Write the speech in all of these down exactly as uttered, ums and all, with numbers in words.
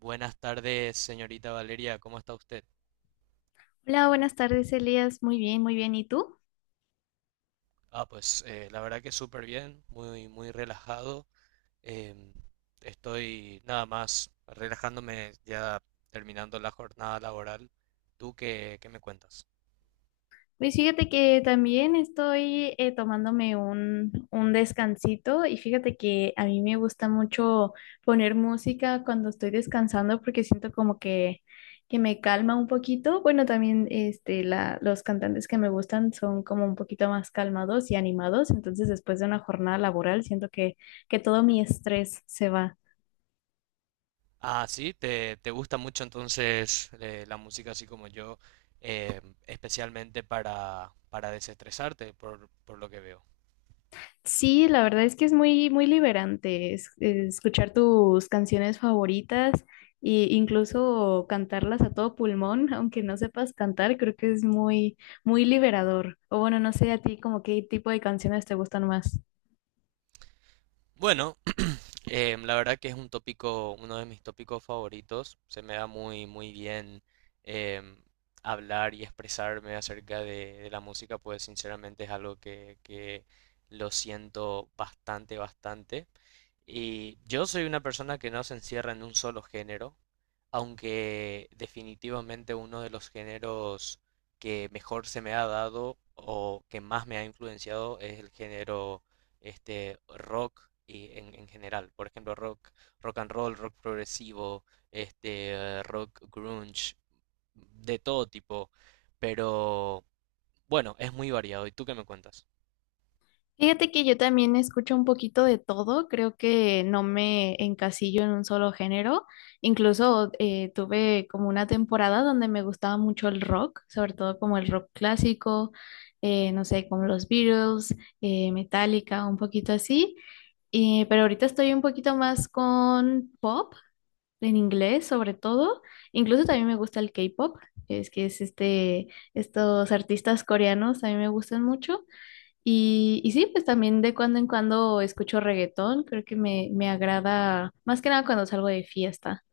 Buenas tardes, señorita Valeria, ¿cómo está usted? Hola, buenas tardes, Elías. Muy bien, muy bien. ¿Y tú? Ah, pues eh, la verdad que súper bien, muy, muy relajado. Em, Estoy nada más relajándome ya terminando la jornada laboral. ¿Tú qué, qué me cuentas? Pues fíjate que también estoy eh, tomándome un, un descansito y fíjate que a mí me gusta mucho poner música cuando estoy descansando porque siento como que, que me calma un poquito. Bueno, también este, la, los cantantes que me gustan son como un poquito más calmados y animados, entonces después de una jornada laboral siento que, que todo mi estrés se va. Ah, sí, te, te gusta mucho entonces eh, la música así como yo, em, especialmente para, para desestresarte, por, por lo que veo. Sí, la verdad es que es muy, muy liberante es- eh, escuchar tus canciones favoritas e incluso cantarlas a todo pulmón, aunque no sepas cantar, creo que es muy, muy liberador. O bueno, no sé a ti como qué tipo de canciones te gustan más. Bueno, Eh, la verdad que es un tópico, uno de mis tópicos favoritos. Se me da muy, muy bien em, hablar y expresarme acerca de, de la música, pues sinceramente es algo que, que lo siento bastante, bastante. Y yo soy una persona que no se encierra en un solo género, aunque definitivamente uno de los géneros que mejor se me ha dado o que más me ha influenciado es el género este, rock y en, en general. Por ejemplo, rock, rock and roll, rock progresivo, este, eh, rock grunge, de todo tipo. Pero bueno, es muy variado. ¿Y tú qué me cuentas? Fíjate que yo también escucho un poquito de todo, creo que no me encasillo en un solo género, incluso eh, tuve como una temporada donde me gustaba mucho el rock, sobre todo como el rock clásico, eh, no sé, como los Beatles, eh, Metallica, un poquito así. Eh, pero ahorita estoy un poquito más con pop, en inglés sobre todo, incluso también me gusta el K-pop, es que es este, estos artistas coreanos, a mí me gustan mucho. Y, y sí, pues también de cuando en cuando escucho reggaetón, creo que me, me agrada más que nada cuando salgo de fiesta.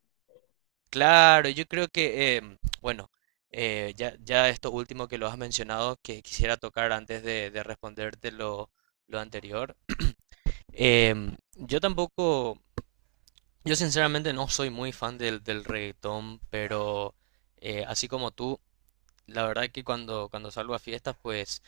Claro, yo creo que, em, bueno, eh, ya, ya esto último que lo has mencionado, que quisiera tocar antes de, de responderte lo, lo anterior. Em, yo tampoco, yo sinceramente no soy muy fan del, del reggaetón, pero eh, así como tú. La verdad que cuando, cuando salgo a fiestas, pues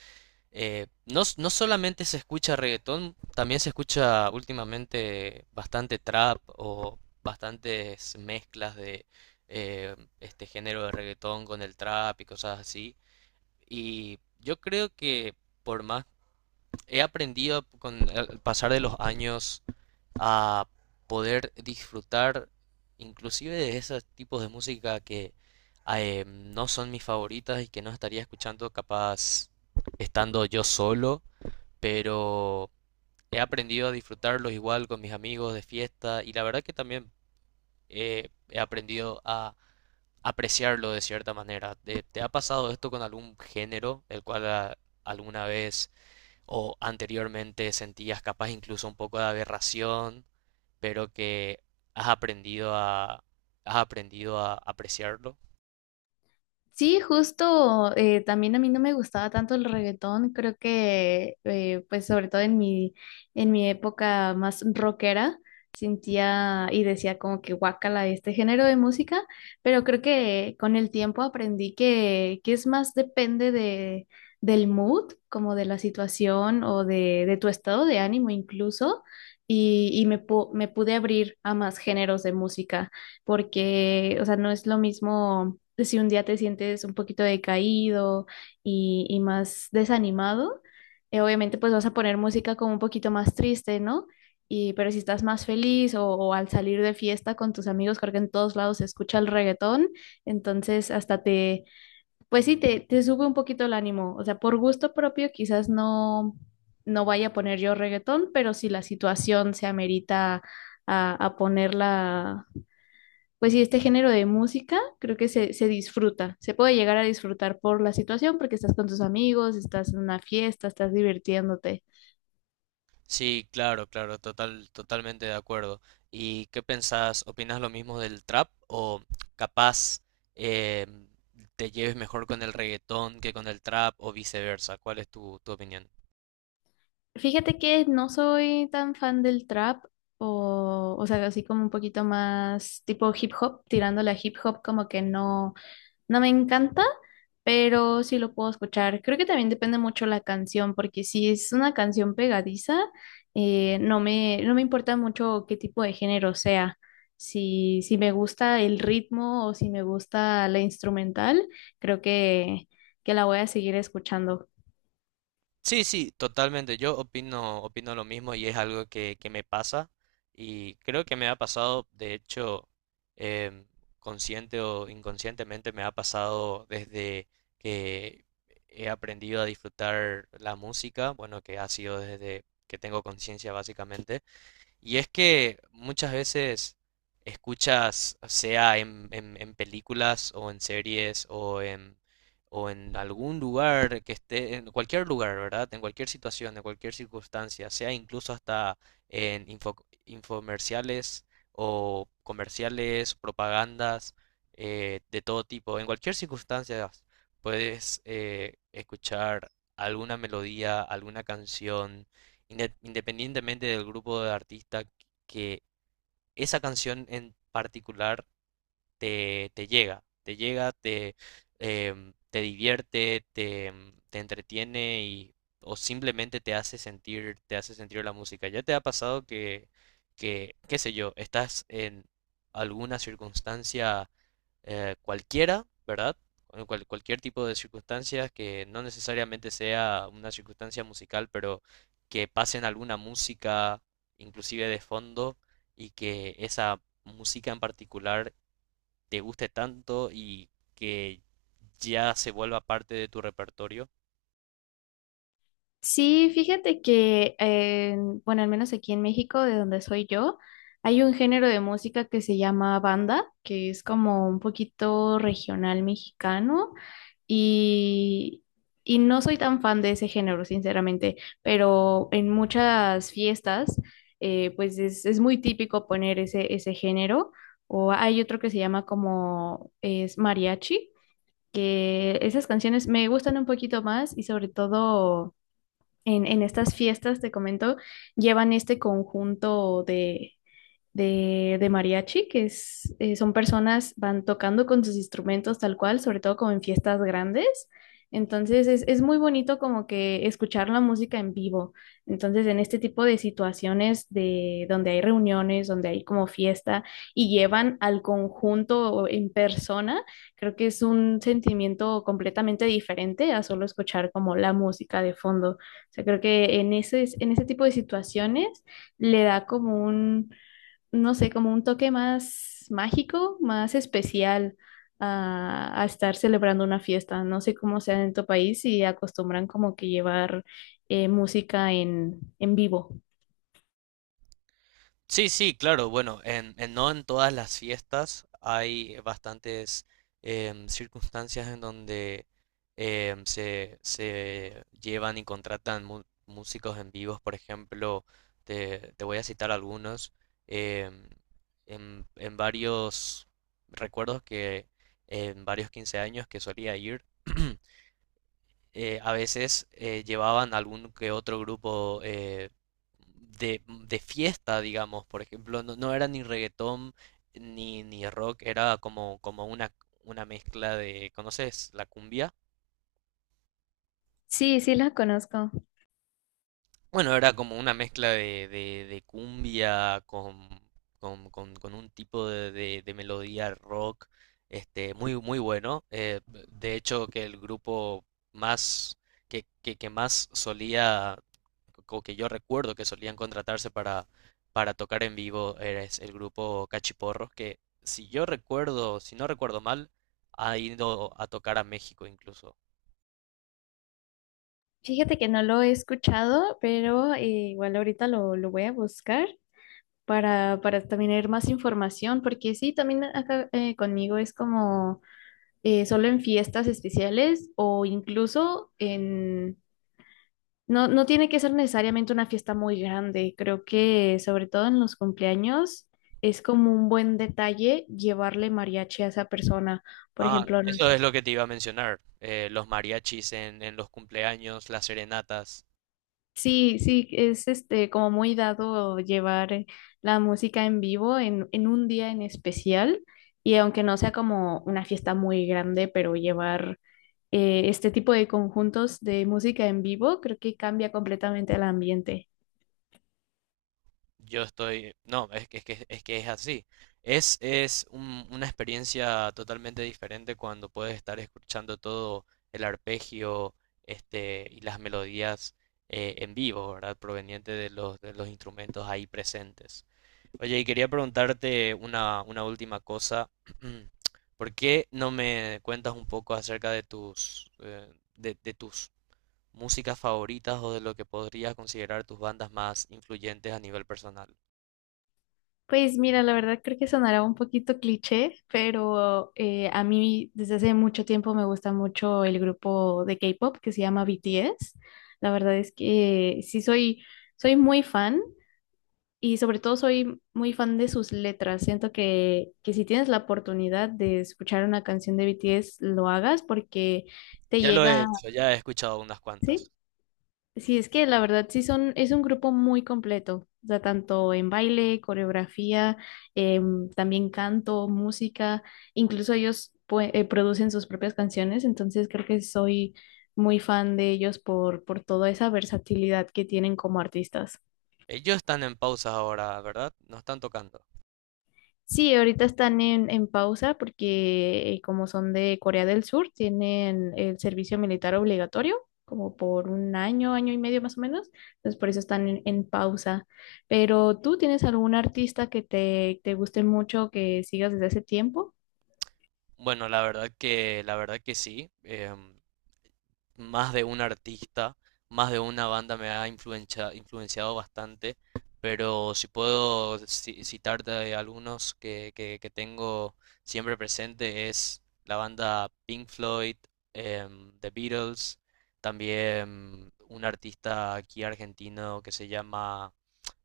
eh, no, s- no solamente se escucha reggaetón, también se escucha últimamente bastante trap o bastantes mezclas de eh, este género de reggaetón con el trap y cosas así. Y yo creo que por más he aprendido con el pasar de los años a poder disfrutar inclusive de esos tipos de música que eh, no son mis favoritas y que no estaría escuchando capaz estando yo solo, pero he aprendido a disfrutarlos igual con mis amigos de fiesta y la verdad que también eh, he aprendido a apreciarlo de cierta manera. ¿Te, te ha pasado esto con algún género el cual a- alguna vez o anteriormente sentías capaz incluso un poco de aberración? Pero que has aprendido a, has aprendido a apreciarlo. Sí, justo, eh, también a mí no me gustaba tanto el reggaetón, creo que eh, pues sobre todo en mi, en mi época más rockera sentía y decía como que guácala este género de música, pero creo que con el tiempo aprendí que, que es más depende de, del mood, como de la situación o de, de tu estado de ánimo incluso, y, y me, pu- me pude abrir a más géneros de música porque, o sea, no es lo mismo si un día te sientes un poquito decaído y, y más desanimado, eh, obviamente pues vas a poner música como un poquito más triste, ¿no? Y, pero si estás más feliz o, o al salir de fiesta con tus amigos, creo que en todos lados se escucha el reggaetón, entonces hasta te, pues sí, te, te sube un poquito el ánimo, o sea, por gusto propio quizás no, no vaya a poner yo reggaetón, pero si la situación se amerita a, a ponerla pues sí, este género de música creo que se, se disfruta, se puede llegar a disfrutar por la situación porque estás con tus amigos, estás en una fiesta, estás divirtiéndote. Sí, claro, claro, total, totalmente de acuerdo. ¿Y qué pensás? ¿Opinas lo mismo del trap o capaz eh, te lleves mejor con el reggaetón que con el trap o viceversa? ¿Cuál es tu, tu opinión? Fíjate que no soy tan fan del trap o, o sea, así como un poquito más tipo hip hop, tirándole a hip hop como que no. No me encanta, pero sí lo puedo escuchar. Creo que también depende mucho la canción, porque si es una canción pegadiza, eh, no me, no me importa mucho qué tipo de género sea. Si, si me gusta el ritmo o si me gusta la instrumental, creo que, que la voy a seguir escuchando. Sí, sí, totalmente. Yo opino, opino lo mismo y es algo que, que me pasa y creo que me ha pasado, de hecho, em, consciente o inconscientemente me ha pasado desde que he aprendido a disfrutar la música, bueno, que ha sido desde que tengo conciencia básicamente. Y es que muchas veces escuchas, sea en, en- en películas o en series o en, o en algún lugar que esté, en cualquier lugar, ¿verdad? En cualquier situación, en cualquier circunstancia, sea incluso hasta en info- infomerciales o comerciales, propagandas eh, de todo tipo, en cualquier circunstancia puedes eh, escuchar alguna melodía, alguna canción inde- independientemente del grupo de artista, que esa canción en particular te, te llega, te llega, te, em, te divierte, te, em, te entretiene y, o simplemente te hace sentir, te hace sentir la música. ¿Ya te ha pasado que, que, qué sé yo, estás en alguna circunstancia eh, cualquiera, ¿verdad? Cual- cual- cualquier tipo de circunstancias que no necesariamente sea una circunstancia musical, pero que pasen alguna música, inclusive de fondo, y que esa música en particular te guste tanto y que ya se vuelva parte de tu repertorio? Sí, fíjate que, eh, bueno, al menos aquí en México, de donde soy yo, hay un género de música que se llama banda, que es como un poquito regional mexicano y, y no soy tan fan de ese género, sinceramente, pero en muchas fiestas, eh, pues es, es muy típico poner ese, ese género, o hay otro que se llama como es mariachi, que esas canciones me gustan un poquito más y sobre todo en, en estas fiestas, te comento, llevan este conjunto de, de, de mariachi, que es, eh, son personas, van tocando con sus instrumentos tal cual, sobre todo como en fiestas grandes. Entonces es, es muy bonito como que escuchar la música en vivo. Entonces en este tipo de situaciones de donde hay reuniones, donde hay como fiesta y llevan al conjunto en persona, creo que es un sentimiento completamente diferente a solo escuchar como la música de fondo. O sea, creo que en ese, en ese tipo de situaciones le da como un, no sé, como un toque más mágico, más especial a, a estar celebrando una fiesta. No sé cómo sea en tu país y acostumbran como que llevar eh, música en, en vivo. Sí, sí, claro, bueno, en, en- no en todas las fiestas hay bastantes em, circunstancias en donde em, se, se llevan y contratan mu- músicos en vivos. Por ejemplo, te, te voy a citar algunos, em, en, en varios recuerdos que en varios quince años que solía ir. eh, a veces eh, llevaban algún que otro grupo eh, de, de fiesta, digamos. Por ejemplo, no, no era ni reggaetón ni, ni rock, era como, como una, una mezcla de, ¿conoces la cumbia? Sí, sí la conozco. Bueno, era como una mezcla de, de, de cumbia con, con, con- con un tipo de, de- de melodía rock, este, muy, muy bueno. Eh, de hecho, que el grupo más que, que, que más solía o que yo recuerdo que solían contratarse para, para tocar en vivo es el grupo Cachiporros, que si yo recuerdo, si no recuerdo mal, ha ido a tocar a México incluso. Fíjate que no lo he escuchado, pero eh, igual ahorita lo, lo voy a buscar para, para también tener más información, porque sí, también acá eh, conmigo es como eh, solo en fiestas especiales o incluso en, no, no tiene que ser necesariamente una fiesta muy grande. Creo que sobre todo en los cumpleaños es como un buen detalle llevarle mariachi a esa persona. Por Ah, ejemplo, no eso sé, es lo que te iba a mencionar. Eh, los mariachis en, en los cumpleaños, las serenatas. sí, sí, es este como muy dado llevar eh, la música en vivo en, en un día en especial. Y aunque no sea como una fiesta muy grande, pero llevar eh, este tipo de conjuntos de música en vivo, creo que cambia completamente el ambiente. Yo estoy, no, Es que es que es que es así. Es es un- una experiencia totalmente diferente cuando puedes estar escuchando todo el arpegio, este, y las melodías eh, en vivo, ¿verdad? Proveniente de los, de los instrumentos ahí presentes. Oye, y quería preguntarte una una última cosa. ¿Por qué no me cuentas un poco acerca de tus eh, de, de tus músicas favoritas o de lo que podrías considerar tus bandas más influyentes a nivel personal? Pues mira, la verdad creo que sonará un poquito cliché, pero eh, a mí desde hace mucho tiempo me gusta mucho el grupo de K-pop que se llama B T S. La verdad es que sí soy, soy muy fan y sobre todo soy muy fan de sus letras. Siento que, que si tienes la oportunidad de escuchar una canción de B T S, lo hagas porque te Ya lo he llega, hecho, ya he escuchado unas ¿sí? cuantas. Sí, es que la verdad sí son, es un grupo muy completo, o sea, tanto en baile, coreografía, em, también canto, música, incluso ellos pue- eh, producen sus propias canciones, entonces creo que soy muy fan de ellos por, por toda esa versatilidad que tienen como artistas. Ellos están en pausa ahora, ¿verdad? No están tocando. Sí, ahorita están en, en pausa porque eh, como son de Corea del Sur, tienen el servicio militar obligatorio como por un año, año y medio más o menos. Entonces por eso están en, en pausa. Pero ¿tú tienes algún artista que te, te guste mucho, que sigas desde hace tiempo? Bueno, la verdad que, la verdad que sí. Em, más de un artista, más de una banda me ha influencia- influenciado bastante, pero si puedo ci- citarte algunos que, que- que tengo siempre presente, es la banda Pink Floyd, em, The Beatles, también un artista aquí argentino que se llama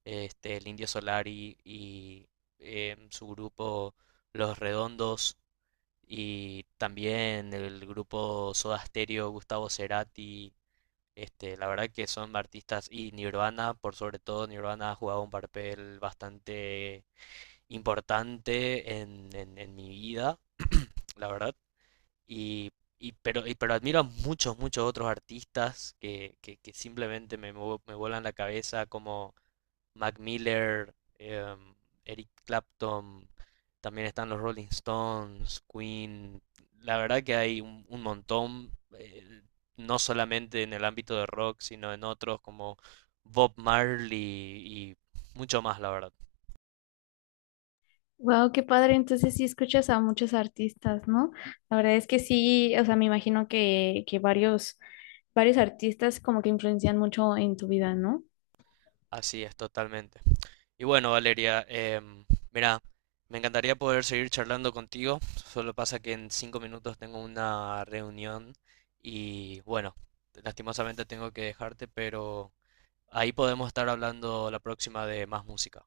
este, el Indio Solari y em, su grupo Los Redondos, y también el grupo Soda Stereo, Gustavo Cerati, este, la verdad que son artistas, y Nirvana, por sobre todo Nirvana ha jugado un papel bastante importante en, en, en mi vida, la verdad, y, y pero, y- pero admiro a muchos, muchos otros artistas que, que, que simplemente me, vo- me vuelan la cabeza como Mac Miller, eh, Eric Clapton, también están los Rolling Stones, Queen. La verdad que hay un, un montón, eh, no solamente en el ámbito de rock, sino en otros como Bob Marley y mucho más, la verdad. Wow, qué padre. Entonces sí escuchas a muchos artistas, ¿no? La verdad es que sí, o sea, me imagino que, que varios, varios artistas como que influencian mucho en tu vida, ¿no? Así es, totalmente. Y bueno, Valeria, em, mira, me encantaría poder seguir charlando contigo. Solo pasa que en cinco minutos tengo una reunión y bueno, lastimosamente tengo que dejarte, pero ahí podemos estar hablando la próxima de más música.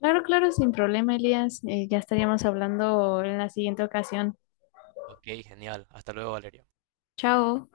Claro, claro, sin problema, Elías. Eh, ya estaríamos hablando en la siguiente ocasión. Ok, genial. Hasta luego, Valeria. Chao.